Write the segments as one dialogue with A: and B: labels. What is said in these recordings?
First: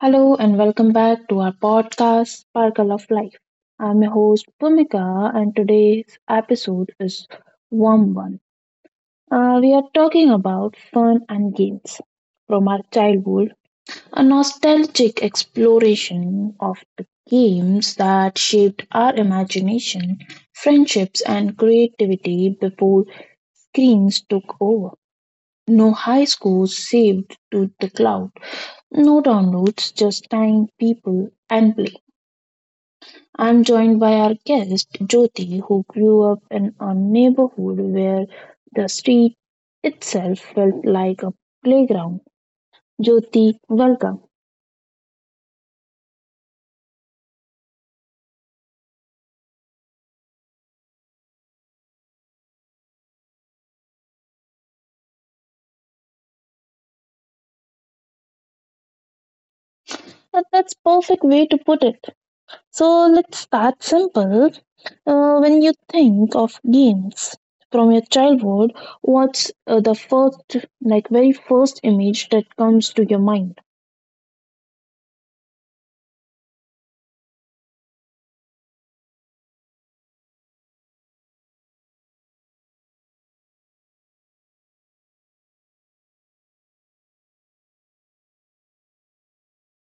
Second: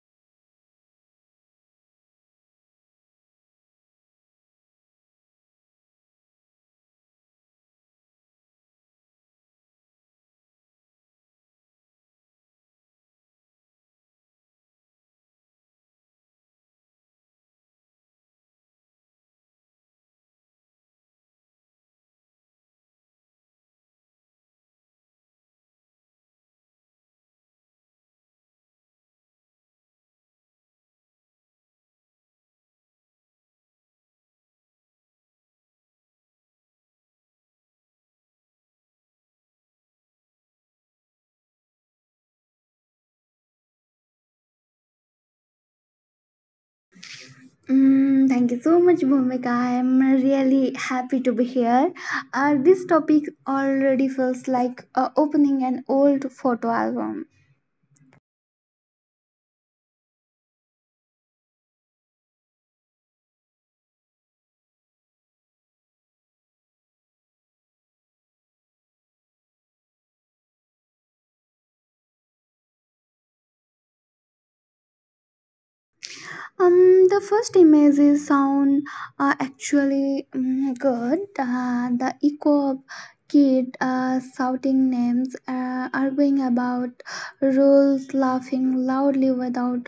A: Hello and welcome back to our podcast, Sparkle of Life. I'm your host, Bhumika, and today's episode is warm one. We are talking about fun and games from our childhood, a nostalgic exploration of the games that shaped our imagination, friendships, and creativity before screens took over. No high scores saved to the cloud, no downloads, just time, people, and play. I'm joined by our guest, Jyoti, who grew up in a neighborhood where the street itself felt like a playground. Jyoti, welcome.
B: Thank you so much, Bhumika. I'm really happy to be here. This topic already feels like opening an old photo album.
A: That's perfect way to put it. So let's start simple. When you think of games from your childhood, what's the first, like very first image that comes to your mind?
B: The first images sound actually good. The echo of kid shouting names, arguing about rules, laughing loudly without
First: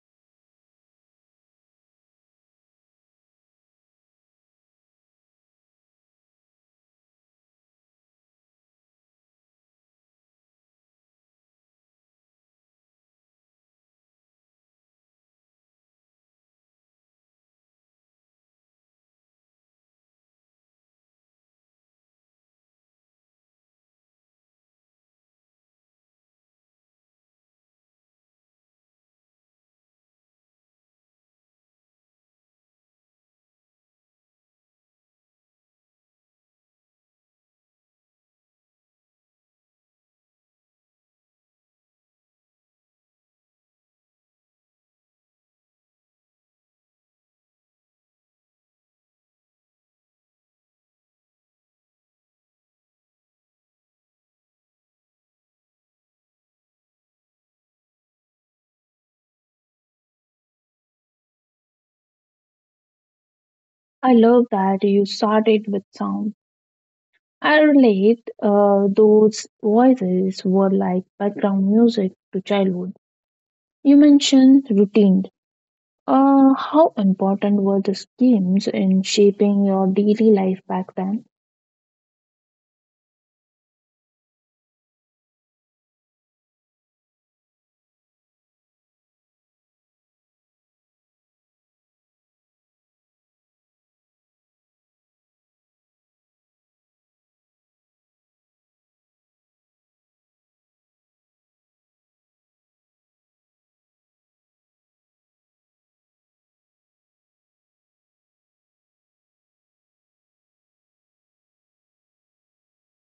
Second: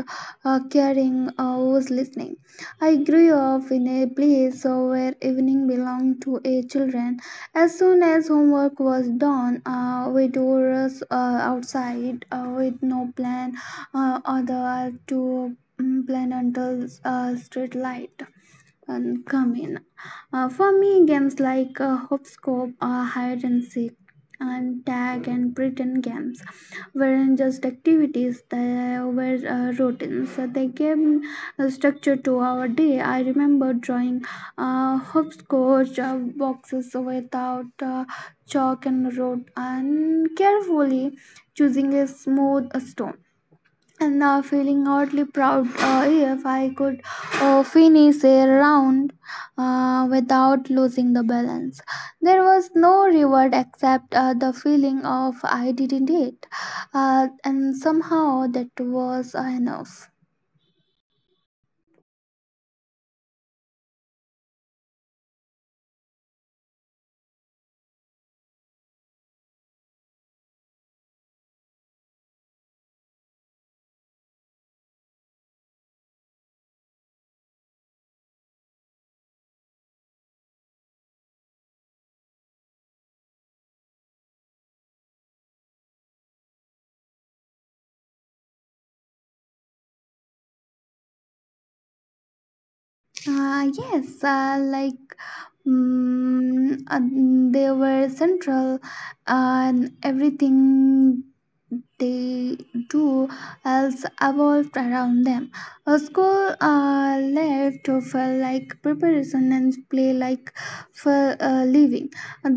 B: caring who's listening. I grew up in a place where evening belonged to a children. As soon as homework was done, we do rush outside with no plan other to plan until street light and come in. For me, games like hopscotch, hide and seek, and tag and pretend games weren't just activities; they were routines. So they gave a structure to our day. I remember drawing hopscotch boxes without chalk and road, and carefully choosing a smooth stone and feeling oddly proud if I could finish a round without losing the balance. There was no reward except the feeling of I didn't it, and somehow that was enough.
A: I love that you started with sound I relate, those voices were like background music to childhood. You mentioned routine. How important were the schemes in shaping your daily life back then?
B: Yes, mm uh, they were central and everything they do else evolved around them. A school left to feel like preparation and play like for living.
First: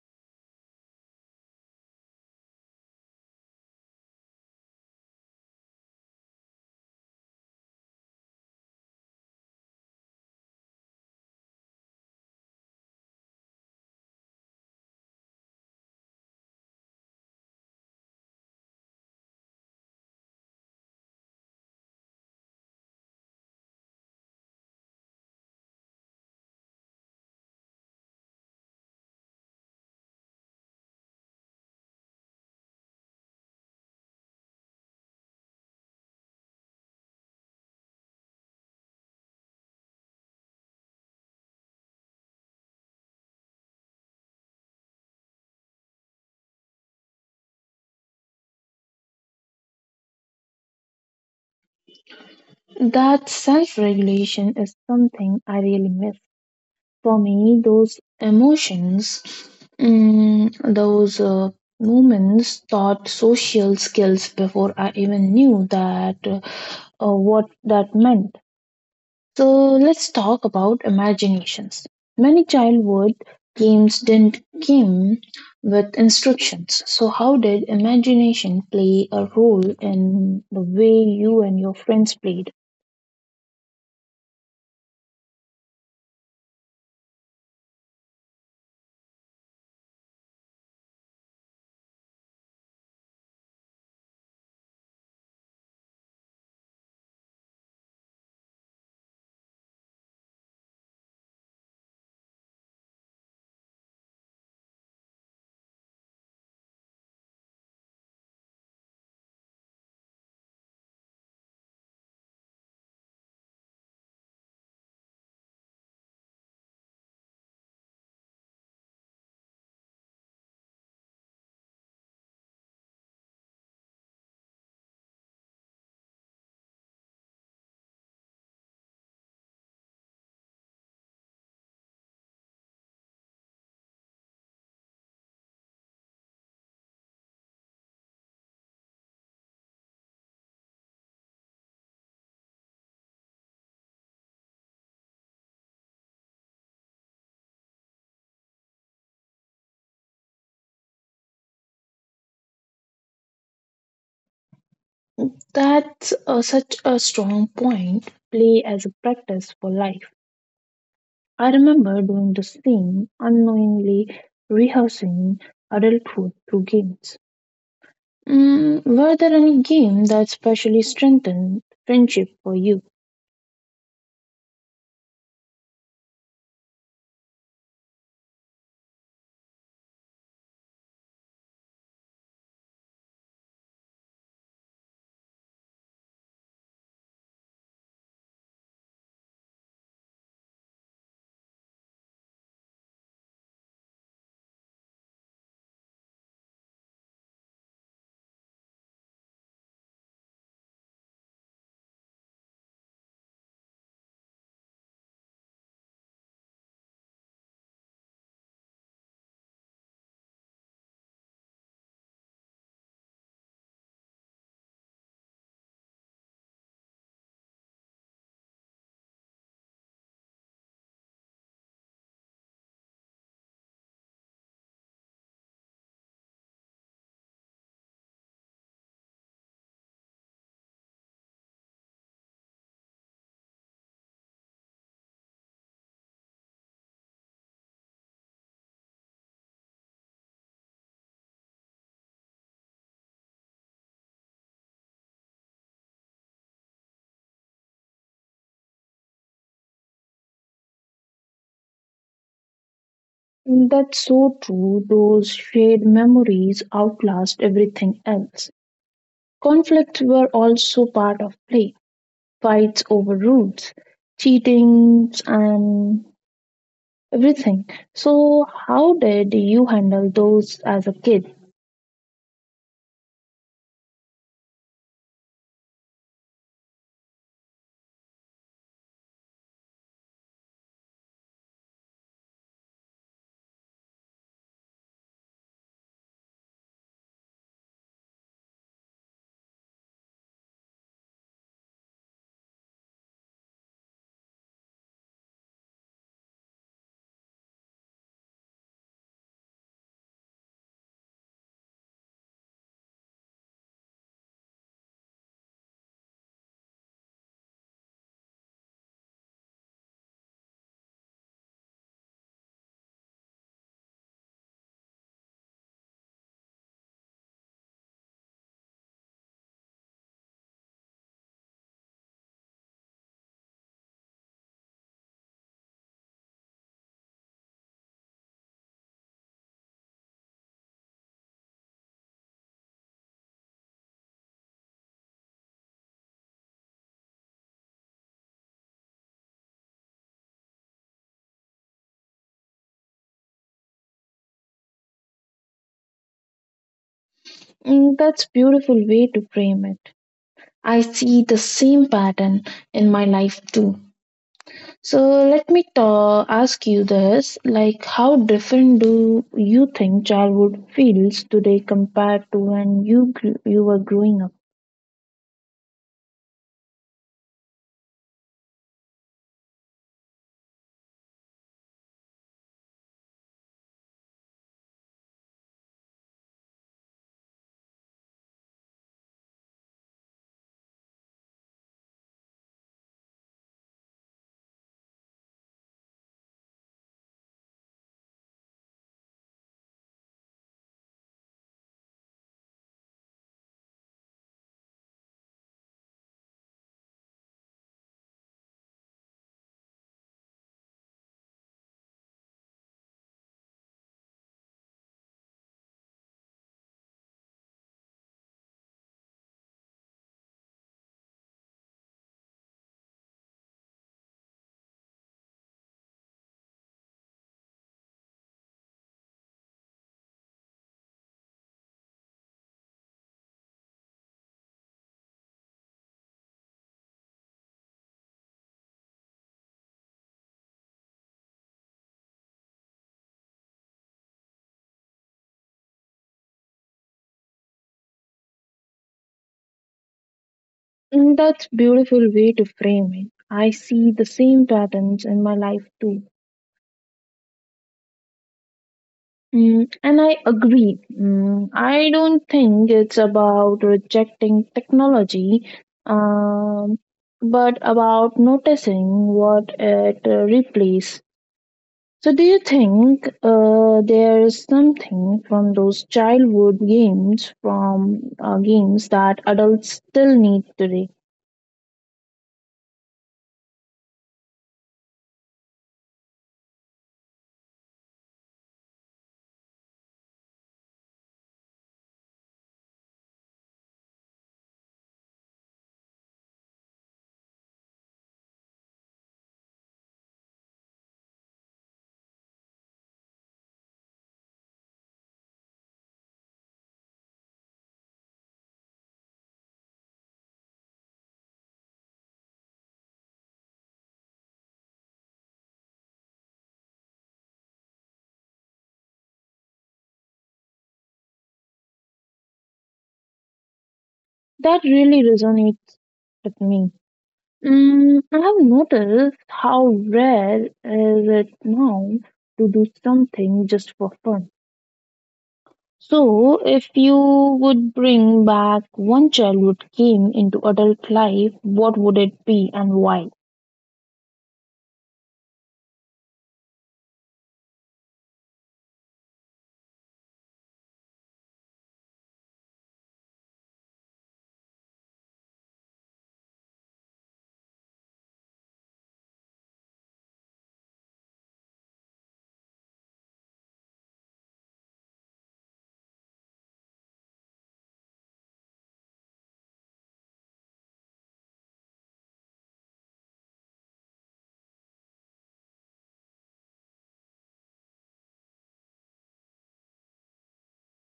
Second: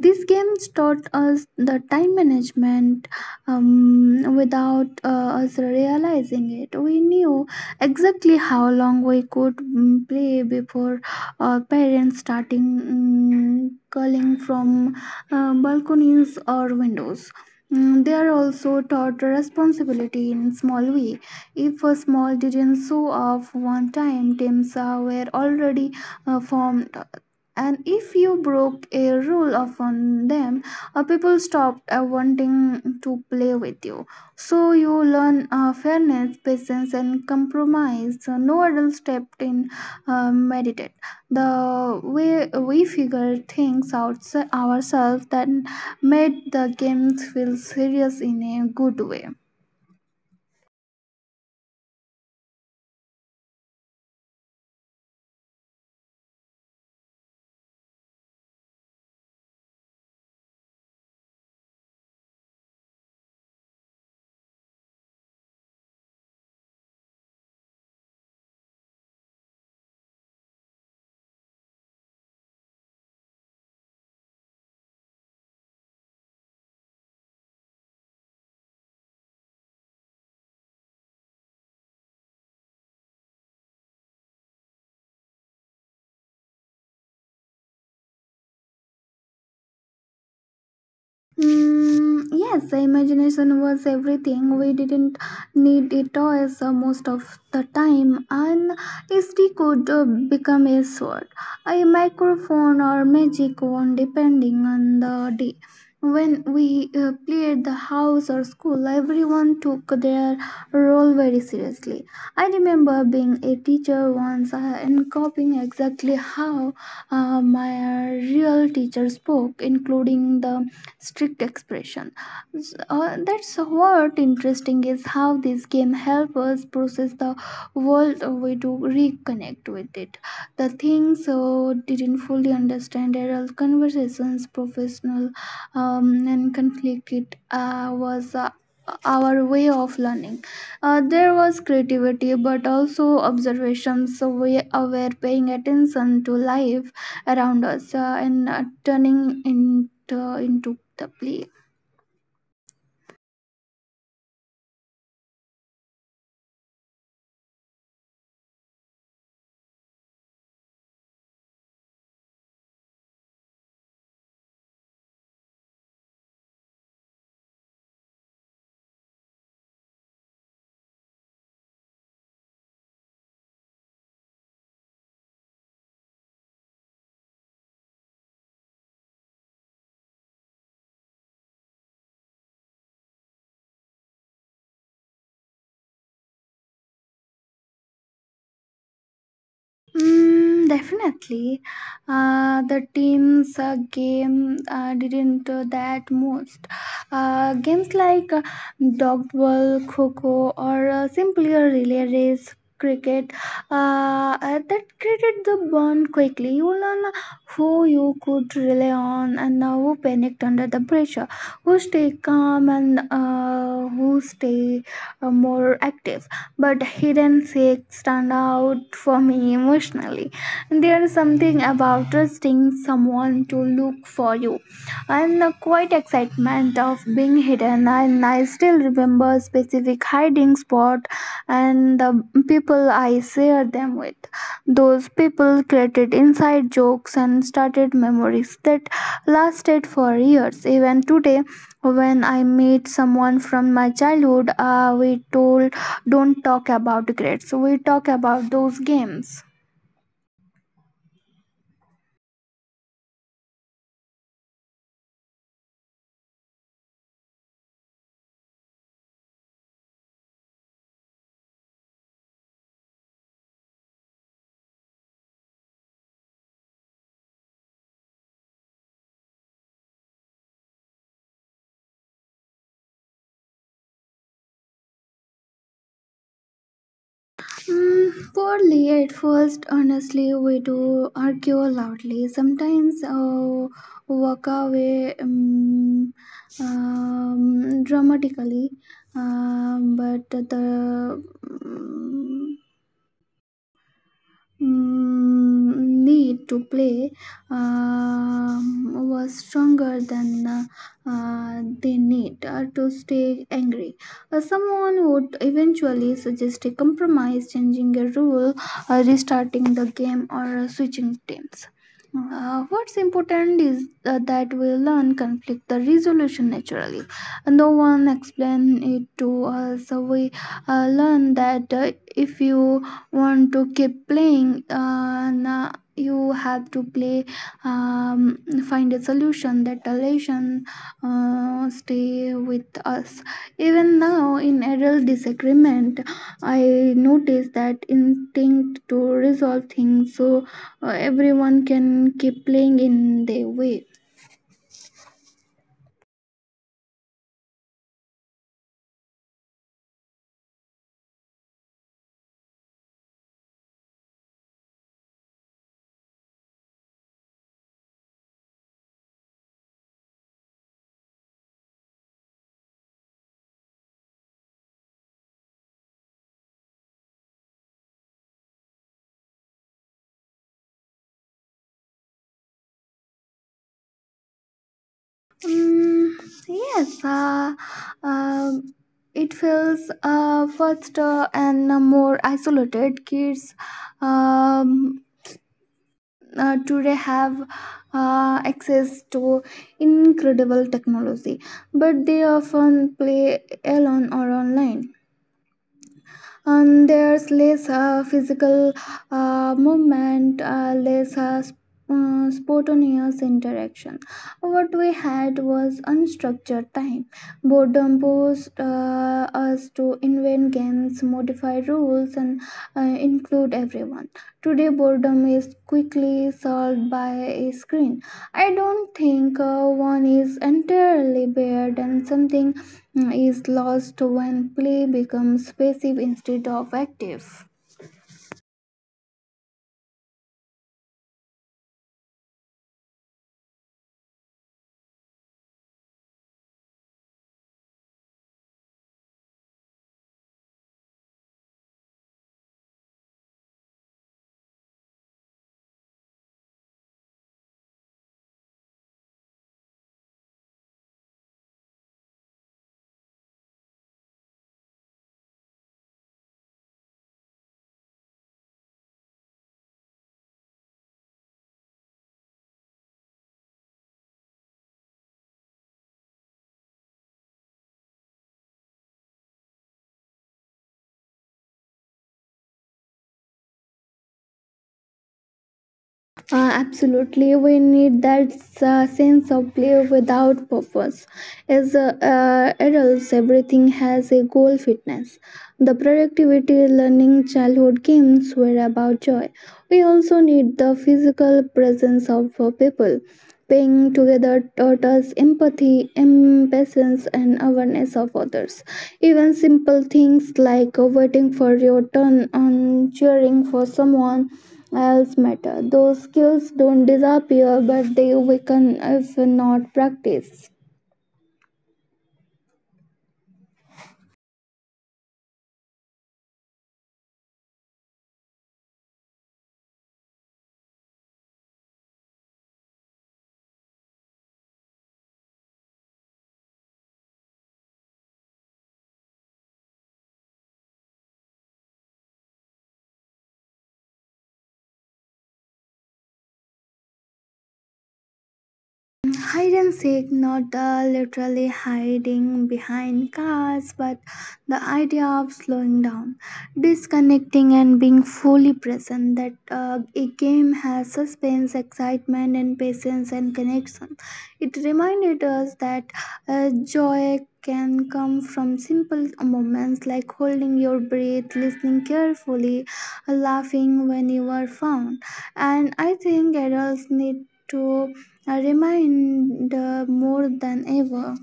B: These games taught us the time management without us realizing it. We knew exactly how long we could play before our parents starting calling from balconies or windows. They are also taught responsibility in small way. If a small didn't show off one time, teams were already formed, and if you broke a rule upon them, people stopped wanting to play with you, so you learn fairness patience and compromise so no adult stepped in meditate the way we figured things out ourselves. That made the games feel serious in a good way.
A: That self regulation is something I really miss. For me, those emotions, mm, those moments taught social skills before I even knew that what that meant. So let's talk about imaginations. Many childhood games didn't come with instructions. So how did imagination play a role in the way you and your friends played?
B: Yes, the imagination was everything. We didn't need it toys most of the time, and a stick could become a sword, a microphone, or magic wand, depending on the day. When we played the house or school, everyone took their role very seriously. I remember being a teacher once and copying exactly how my real teacher spoke, including the strict expression. That's what interesting is how this game help us process the world we do reconnect with it. The things didn't fully understand adult conversations, professional and conflict it was our way of learning. There was creativity, but also observations. So we were paying attention to life around us and turning into the play.
A: That's such a strong point. Play as a practice for life. I remember doing the same, unknowingly rehearsing adulthood through games. Were there any game that specially strengthened friendship for you?
B: Definitely. The team's game didn't that most. Games like dog ball, kho or simply a relay race, cricket, that created the bond quickly. You learn who you could rely on and who panicked under the pressure, who stay calm and who stay more active, but hidden fakes stand out for me emotionally. There's something about trusting someone to look for you and the quiet excitement of being hidden. And I still remember specific hiding spot and the people I share them with. Those people created inside jokes and started memories that lasted for years. Even today, when I meet someone from my childhood, we told don't talk about grades. We talk about those games.
A: That's so true. Those shared memories outlast everything else. Conflicts were also part of play, fights over rules, cheatings, and everything. So, how did you handle those as a kid?
B: Poorly at first, honestly, we do argue loudly. Sometimes walk away dramatically, but the need to play was stronger than the need to stay angry. Someone would eventually suggest a compromise, changing a rule, restarting the game, or switching teams. What's important is that we learn conflict the resolution naturally. No one explain it to us. So we learn that if you want to keep playing na you have to play um, find a solution, that relation stay with us even now. In adult disagreement, I notice that instinct to resolve things so everyone can keep playing in their way.
A: That's beautiful way to frame it. I see the same pattern in my life too. So let me ta ask you this, like how different do you think childhood feels today compared to when you gr you were growing up?
B: Mm, yes, um, it feels faster and more isolated. Kids um, today have access to incredible technology, but they often play alone or online, and there's less physical movement, less spontaneous interaction. What we had was unstructured time. Boredom forced us to invent games, modify rules, and uh, include everyone. Today boredom is quickly solved by a screen. I don't think one is entirely bad, and something is lost when play becomes passive instead of active.
A: That's beautiful way to frame it. I see the same patterns in my life too. And I agree. I don't think it's about rejecting technology, um, but about noticing what it replaces. So, do you think there is something from those childhood games, from games that adults still need today,
B: Absolutely, we need that sense of play without purpose. As adults, everything has a goal fitness. The productivity learning childhood games were about joy. We also need the physical presence of people. Playing together taught us empathy, impatience, and awareness of others. Even simple things like waiting for your turn and cheering for someone else matter. Those skills don't disappear, but they weaken if not practiced.
A: that really resonates with me? I have noticed how rare is it now to do something just for fun. So, if you would bring back one childhood game into adult life, what would it be and why?
B: Hide and seek, not the literally hiding behind cars, but the idea of slowing down, disconnecting, and being fully present. That a game has suspense, excitement, and patience and connection. It reminded us that joy can come from simple moments, like holding your breath, listening carefully, laughing when you are found. And I think adults need to remained more than ever.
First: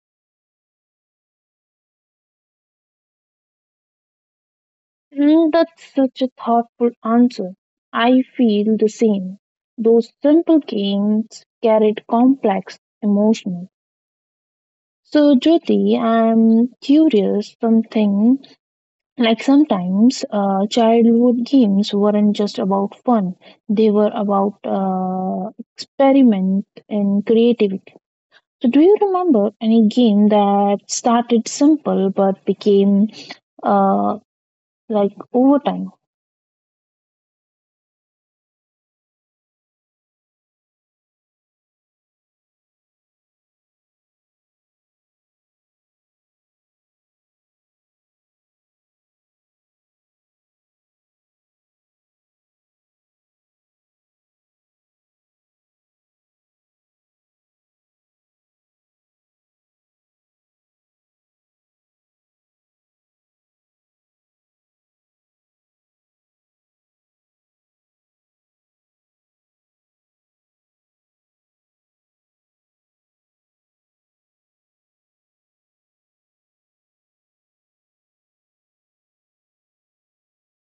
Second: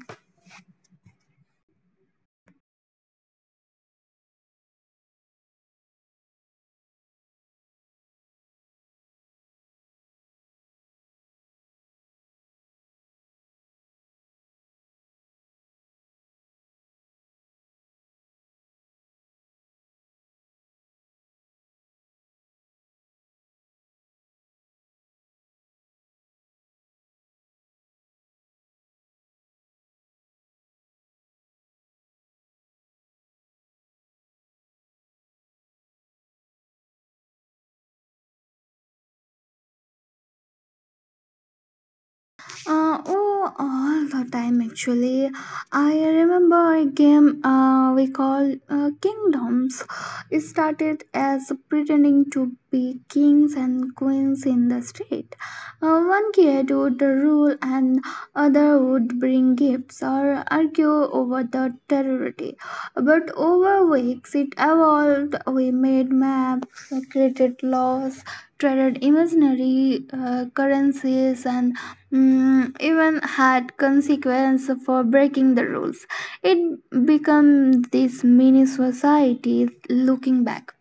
A: That's such a thoughtful answer. I feel the same. Those simple games carried complex emotions. So, Jyoti, I'm curious something like sometimes childhood games weren't just about fun, they were about experiment and creativity. So, do you remember any game that started simple but became uh, like over time?
B: Oh, all the time actually. I remember a game we call Kingdoms. It started as pretending to be kings and queens in the street. One kid would rule and other would bring gifts or argue over the territory. But over weeks it evolved. We made maps, created laws, traded imaginary currencies, and even had consequence for breaking the rules. It became this mini society looking back.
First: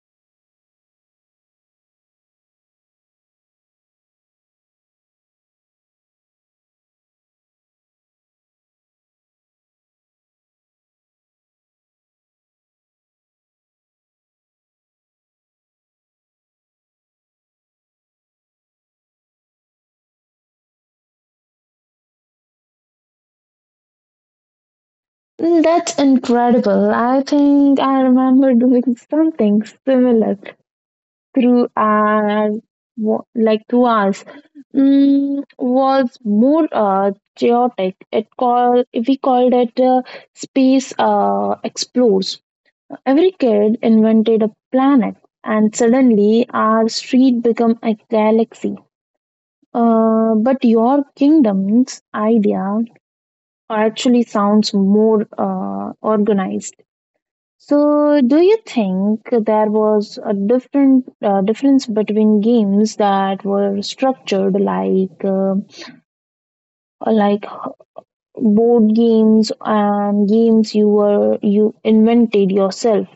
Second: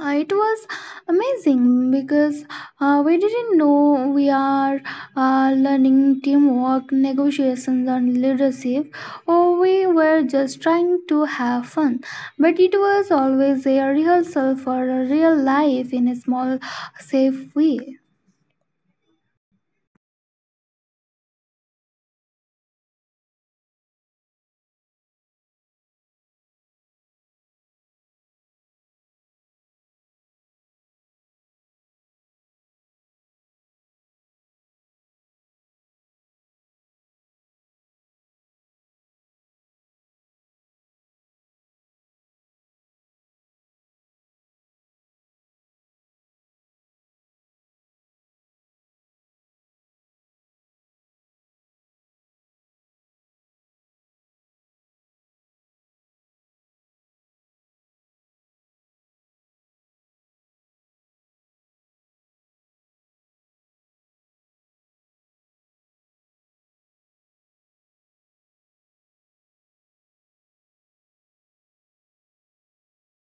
B: It was amazing because we didn't know we are learning teamwork, negotiations, and leadership, or we were just trying to have fun. But it was always a rehearsal for a real life in a small, safe way.
A: That's incredible. I think I remember doing something similar through our like 2 hours. Was more chaotic. It called it space explores. Every kid invented a planet, and suddenly our street became a galaxy. But your kingdom's idea actually sounds more organized. So, do you think there was a different difference between games that were structured like like board games and games you invented yourself?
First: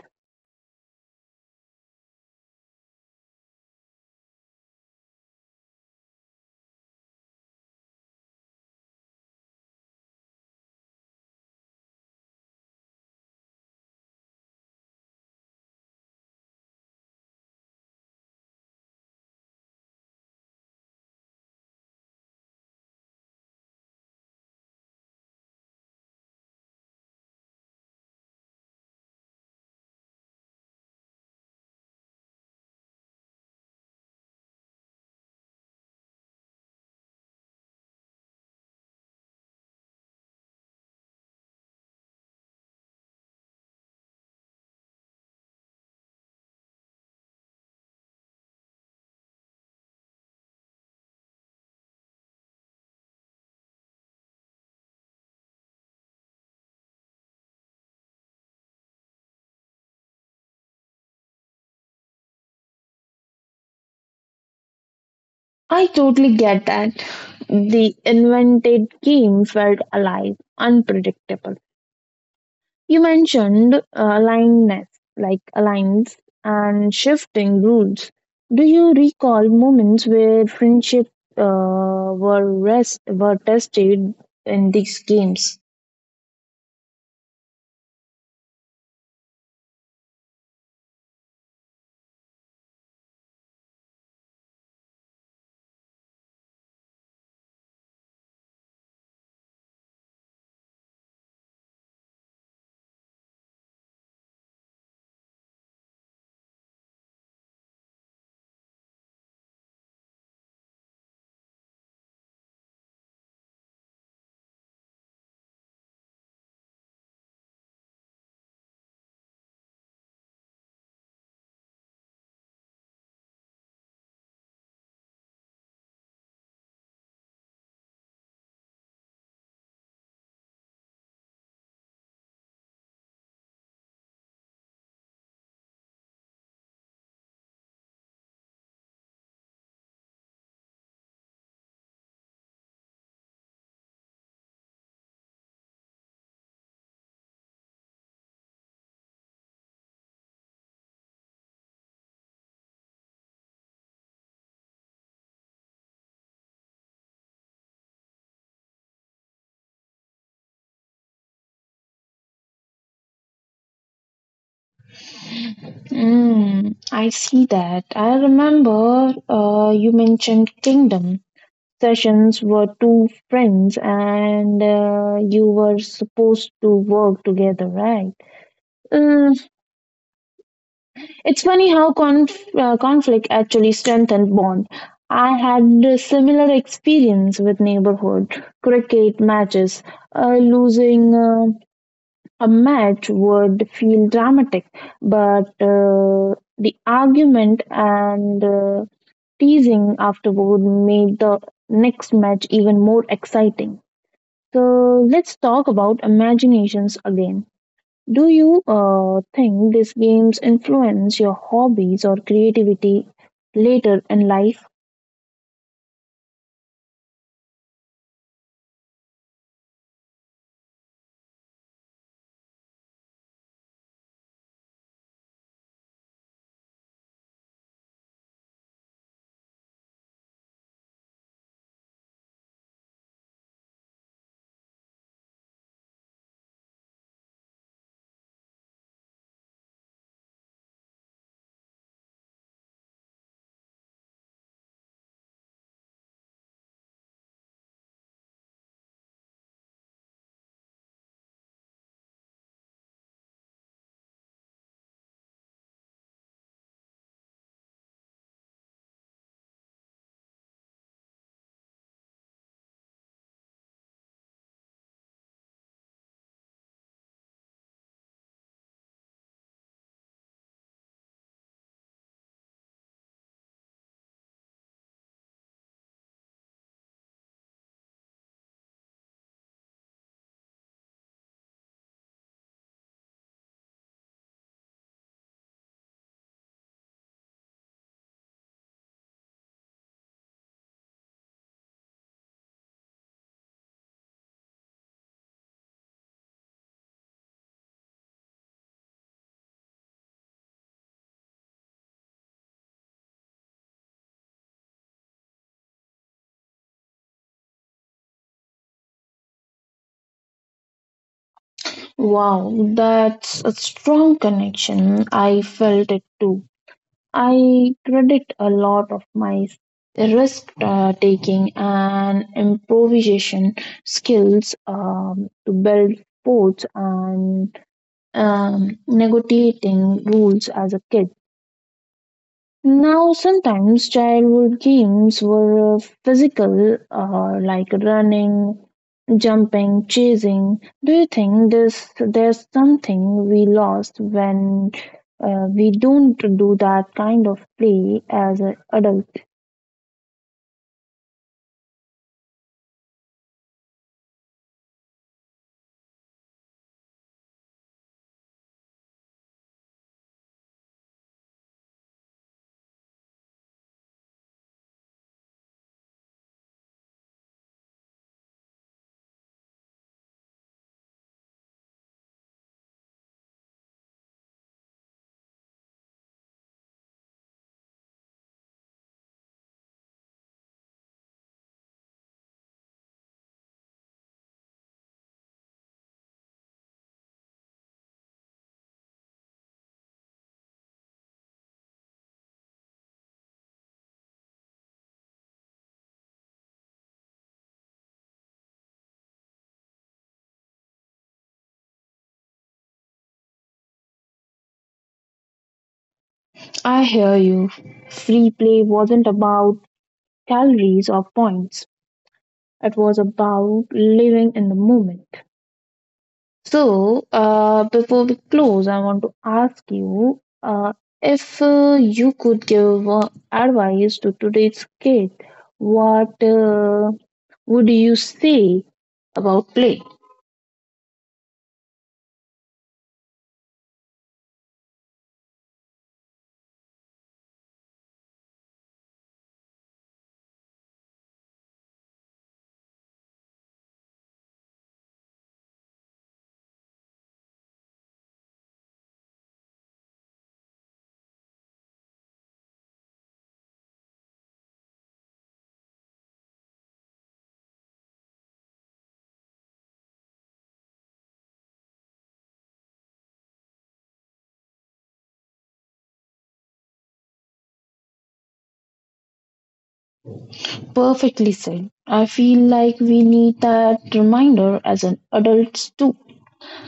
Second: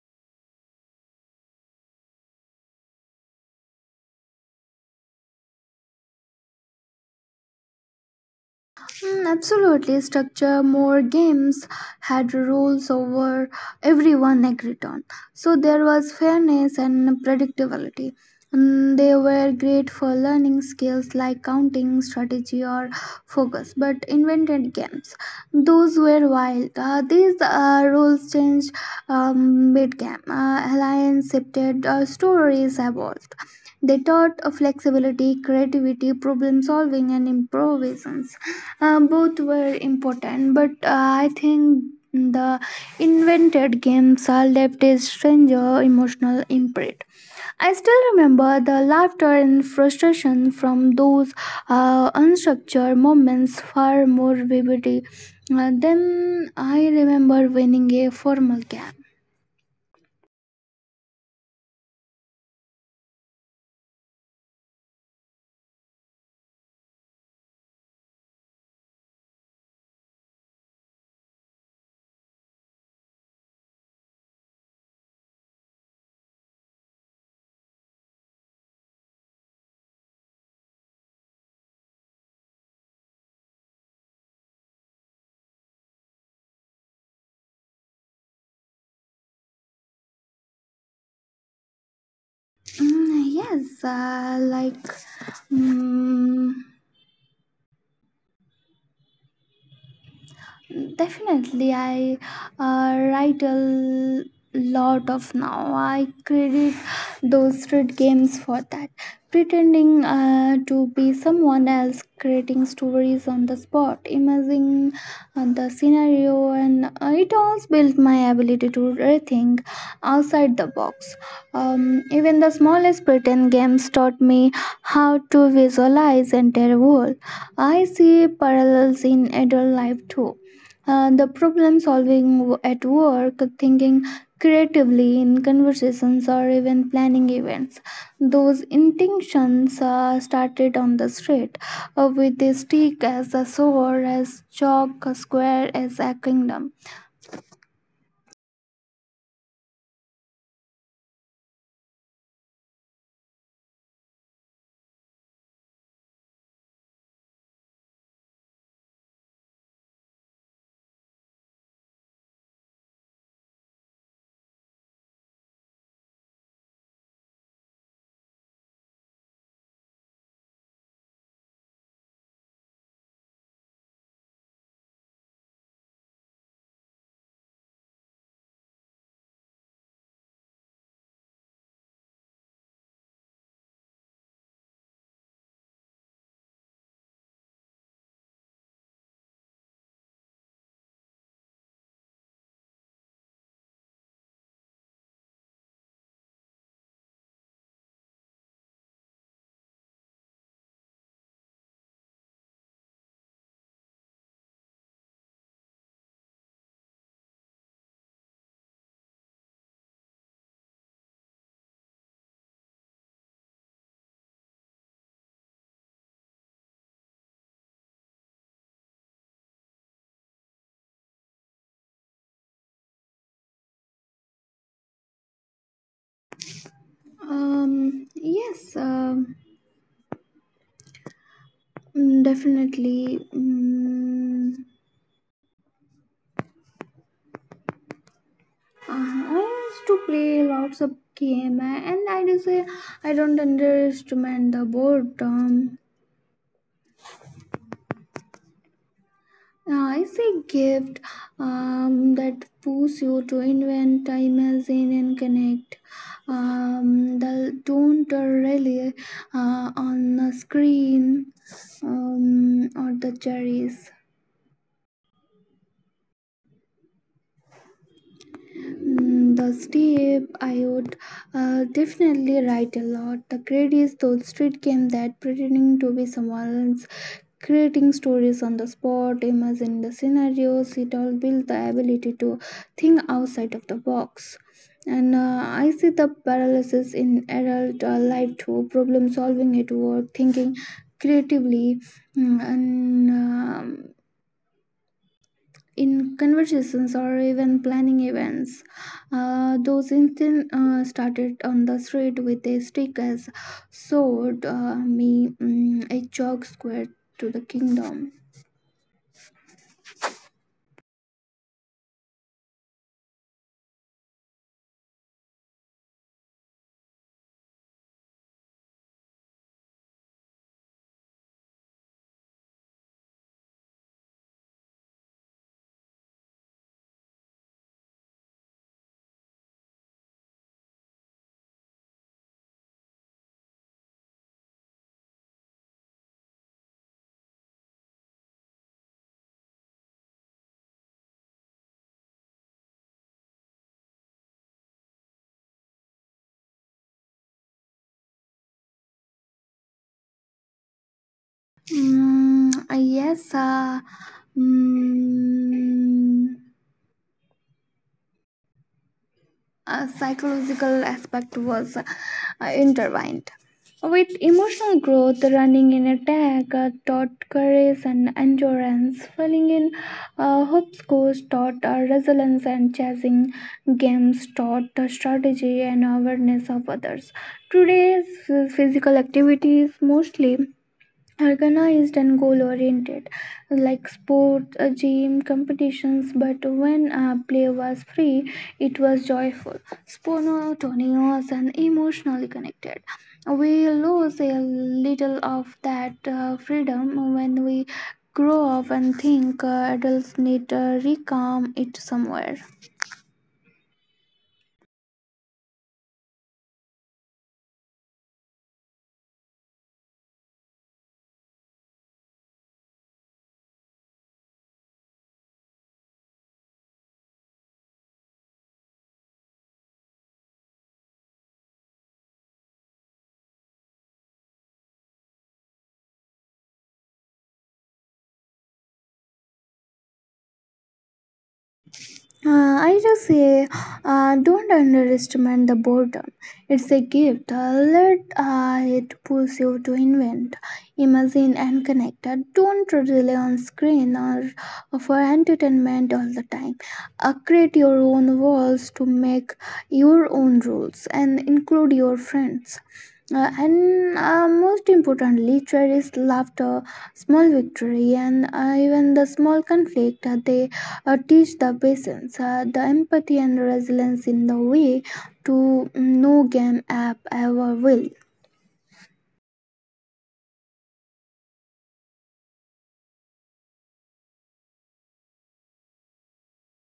B: Absolutely, structure more games had rules over everyone agreed on, so there was fairness and predictability. They were great for learning skills like counting, strategy, or focus, but invented games, those were wild. These rules changed mid game. Alliance shifted, stories evolved. They taught flexibility, creativity, problem solving, and improvisations. Both were important, but I think the invented games left a stranger emotional imprint. I still remember the laughter and frustration from those unstructured moments far more vividly than I remember winning a formal game.
A: I totally get that. The invented game felt alive, unpredictable, You mentioned alignedness, like aligns and shifting rules. Do you recall moments where friendship were tested in these games?
B: Mm, yes, like. Mm, I uh, write a l- lot of now. I credit those street games for that. Pretending to be someone else, creating stories on the spot, imagining the scenario, and it all built my ability to rethink outside the box. Even the smallest pretend games taught me how to visualize entire world. I see parallels in adult life too, the problem solving at work, thinking creatively in conversations, or even planning events. Those intentions started on the street with a stick as a sword, as chalk, a square as a kingdom.
A: I see that. I remember you mentioned Kingdom sessions were two friends and you were supposed to work together, right? Um, It's funny how conflict actually strengthened bond. I had a similar experience with neighborhood cricket matches. Losing a match would feel dramatic, but the argument and teasing afterward made the next match even more exciting. So let's talk about imaginations again. Do you think these games influence your hobbies or creativity later in life?
B: Yes, definitely. I used to play lots of game, and I do say I don't underestimate the boredom. It's a gift that pushes you to invent, imagine, and connect. The don't rely on the screen or the cherries. The Steve, I would definitely write a lot. The credits those street game that pretending to be someone else, creating stories on the spot, imagine the scenarios. It all built the ability to think outside of the box. And I see the paralysis in adult life too. Problem solving at work, thinking creatively, and in conversations or even planning events. Those incidents started on the street with a stick as sword, a chalk square to the kingdom.
A: Wow, that's a strong connection. I felt it too. I credit a lot of my risk taking and improvisation skills to build forts and negotiating rules as a kid. Now, sometimes childhood games were physical, like running, jumping, chasing. Do you think this there's something we lost when we don't do that kind of play as an adult?
B: Yes, mm, a psychological aspect was intertwined with emotional growth. Running in attack taught courage and endurance. Falling in hopscotch taught resilience, and chasing games taught strategy and awareness of others. Today's physical activities mostly organized and goal oriented, like sports, gym, competitions, but when play was free, it was joyful, spontaneous, and emotionally connected. We lose a little of that freedom when we grow up, and think adults need to reclaim it somewhere.
A: I hear you. Free play wasn't about calories or points. It was about living in the moment. So, before we close, I want to ask you if you could give advice to today's kid, what would you say about play?
B: I just say, don't underestimate the boredom. It's a gift. Let it push you to invent, imagine, and connect. Don't rely on screen or for entertainment all the time. Create your own walls to make your own rules and include your friends. And most importantly, cherish laughter, small victory, and even the small conflict. They teach the patience, the empathy, and resilience in the way to no game app ever will.
A: Perfectly said. I feel like we need that reminder as an adults too.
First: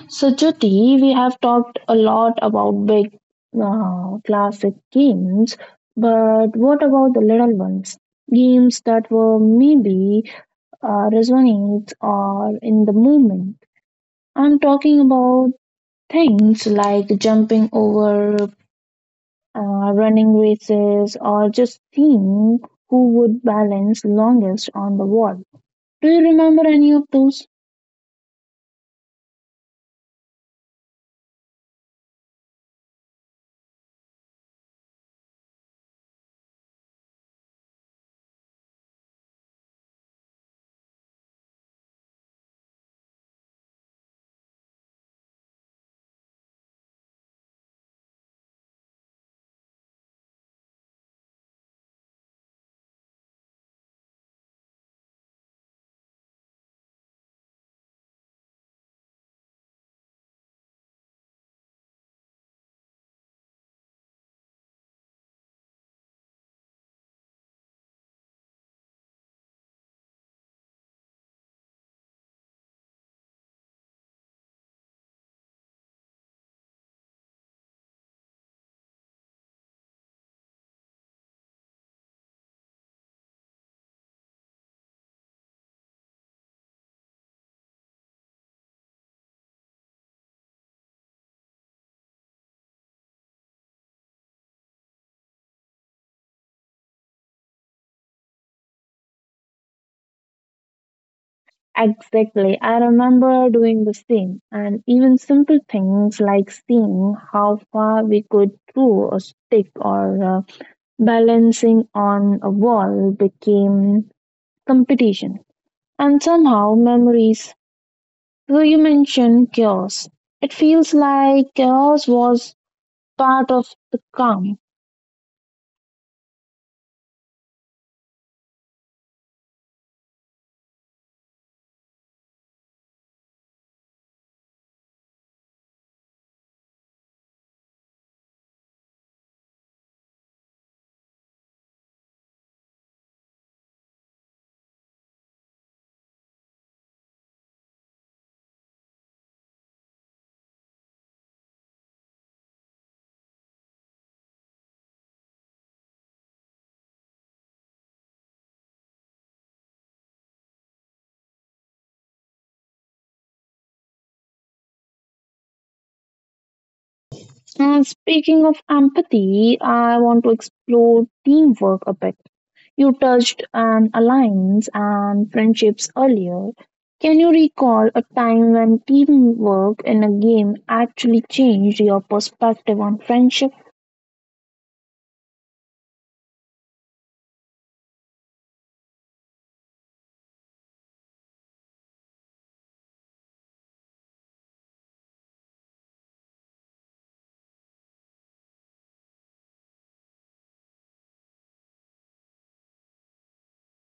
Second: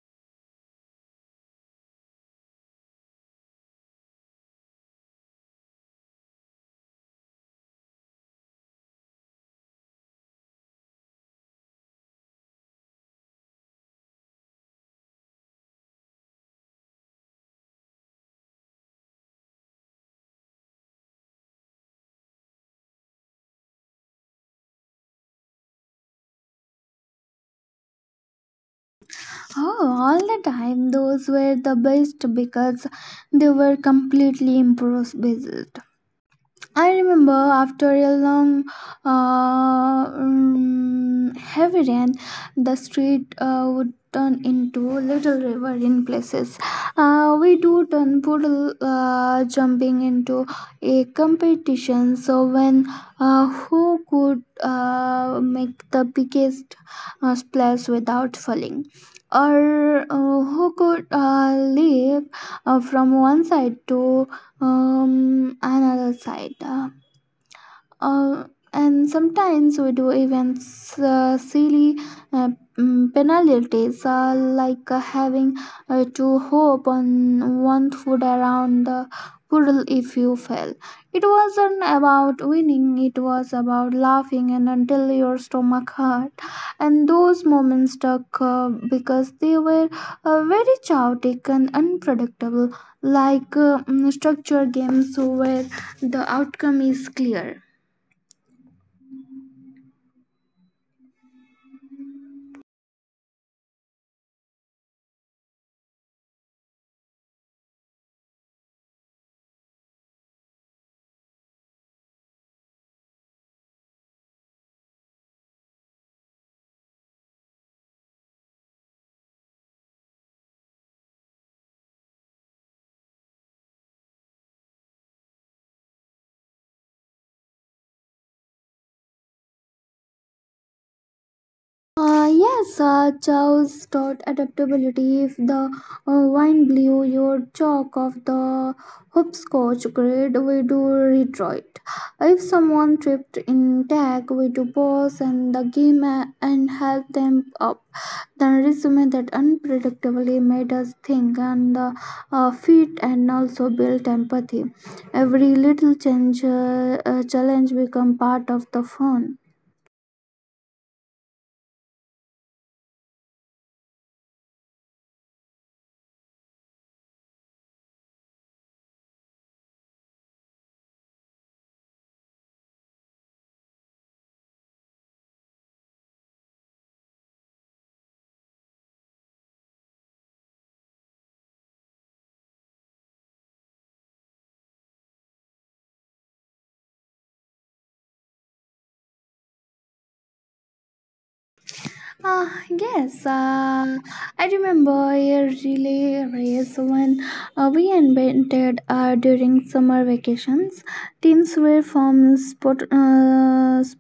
A: So, Jyoti, we have talked a lot about big classic games, but what about the little ones? Games that were maybe resonates or in the movement. I'm talking about things like jumping over, running races, or just seeing who would balance longest on the wall. Do you remember any of those?
B: Oh, all the time, those were the best because they were completely improvised. I remember after a long, heavy rain, the street would turn into a little river in places. We do turn puddle jumping into a competition. So when who could make the biggest splash without falling, or who could leap from one side to another side. Uh, and sometimes we do even silly uh, penalties like having to hop on one foot around the puddle if you fell. It wasn't about winning, it was about laughing and until your stomach hurt. And those moments stuck because they were very chaotic and unpredictable, like structure games where the outcome is clear.
A: Exactly. I remember doing the same. And even simple things like seeing how far we could throw a stick or balancing on a wall became competition. And somehow memories So you mentioned chaos. It feels like chaos was part of the calm.
B: Yes, Chow's taught adaptability. If the wine blew your chalk off the hopscotch grid, we do retreat. If someone tripped in tag, we do pause and help them up. Then resume. That unpredictably made us think and fit and also built empathy. Every little change, challenge become part of the fun.
A: And speaking of empathy, I want to explore teamwork a bit. You touched on alliance and friendships earlier. Can you recall a time when teamwork in a game actually changed your perspective on friendship?
B: Yes, I remember a relay race when we invented during summer vacations. Teams were formed spot, s-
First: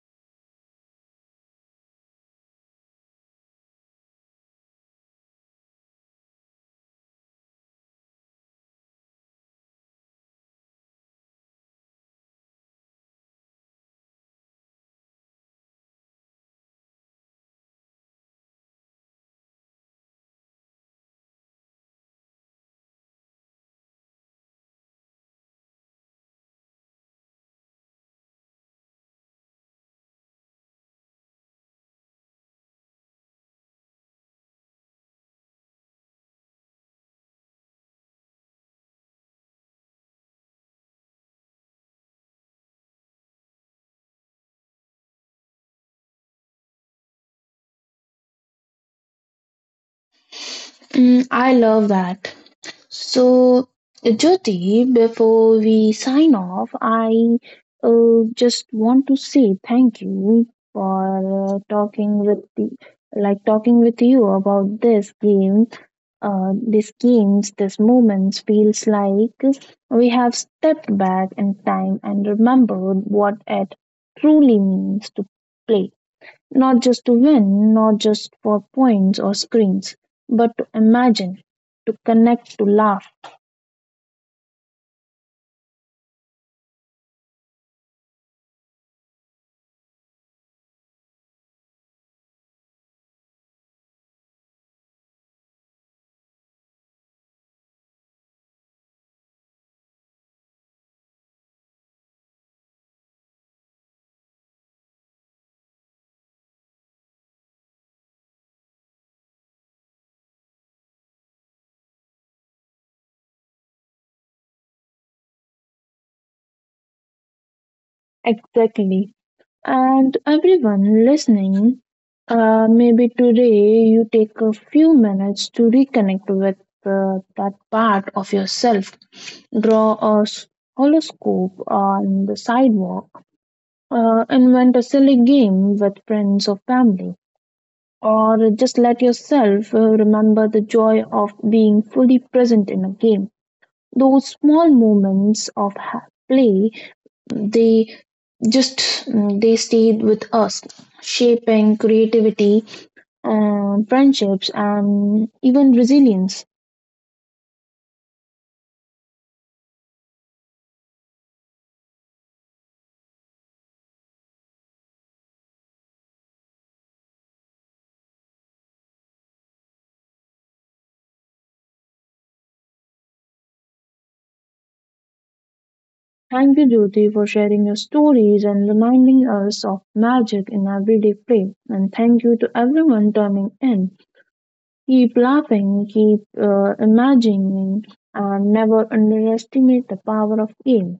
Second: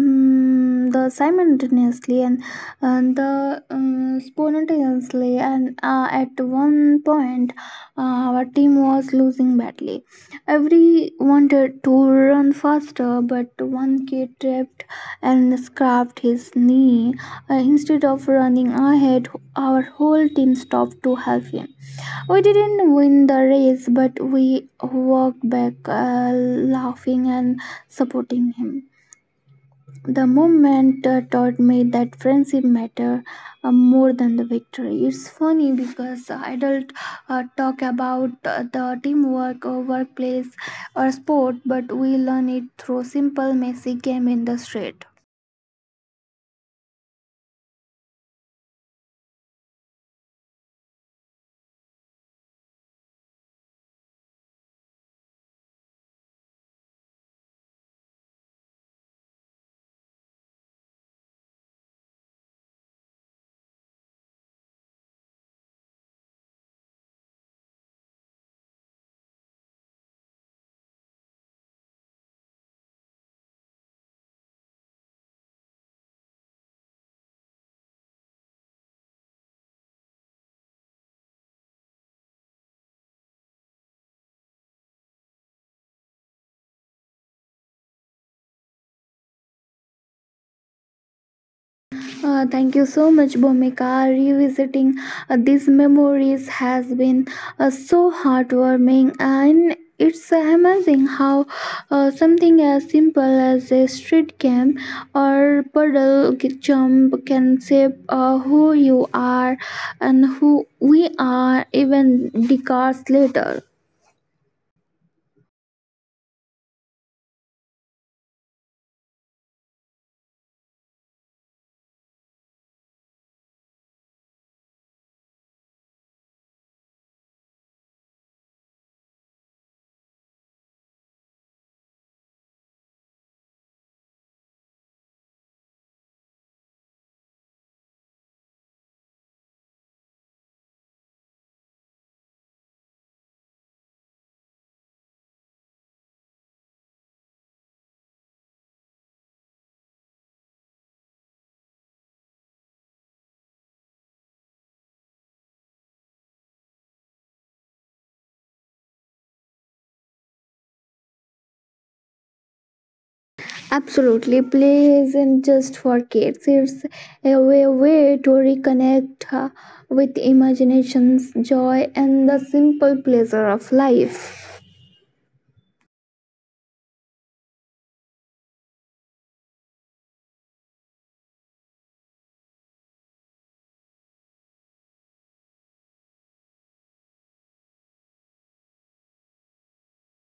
B: mm, the simultaneously and the spontaneously, and at one point, uh, our team was losing badly. Every wanted to run faster, but one kid tripped and scraped his knee. Instead of running ahead, our whole team stopped to help him. We didn't win the race, but we walked back laughing and supporting him. The moment taught me that friendship matter more than the victory. It's funny because adults talk about the teamwork or workplace or sport, but we learn it through simple, messy game in the street.
A: I love that. So, Jyoti, before we sign off, I just want to say thank you for talking with you about this game. These games, these moments feels like we have stepped back in time and remembered what it truly means to play, not just to win, not just for points or screens, but to imagine, to connect, to laugh
B: Thank you so much, Bhumika. Revisiting these memories has been so heartwarming, and it's amazing how something as simple as a street camp or puddle jump can shape who you are and who we are even decades later.
A: Exactly. And everyone listening, maybe today you take a few minutes to reconnect with that part of yourself. Draw a horoscope on the sidewalk, invent a silly game with friends or family, or just let yourself remember the joy of being fully present in a game. Those small moments of play they just they stayed with us, shaping creativity, friendships, and even resilience.
B: Absolutely, play isn't just for kids. It's a way to reconnect with imaginations, joy, and the simple pleasure of life.
A: Thank you, Jyoti, for sharing your stories and reminding us of magic in everyday play. And thank you to everyone turning in. Keep laughing, keep imagining, and never underestimate the power of game.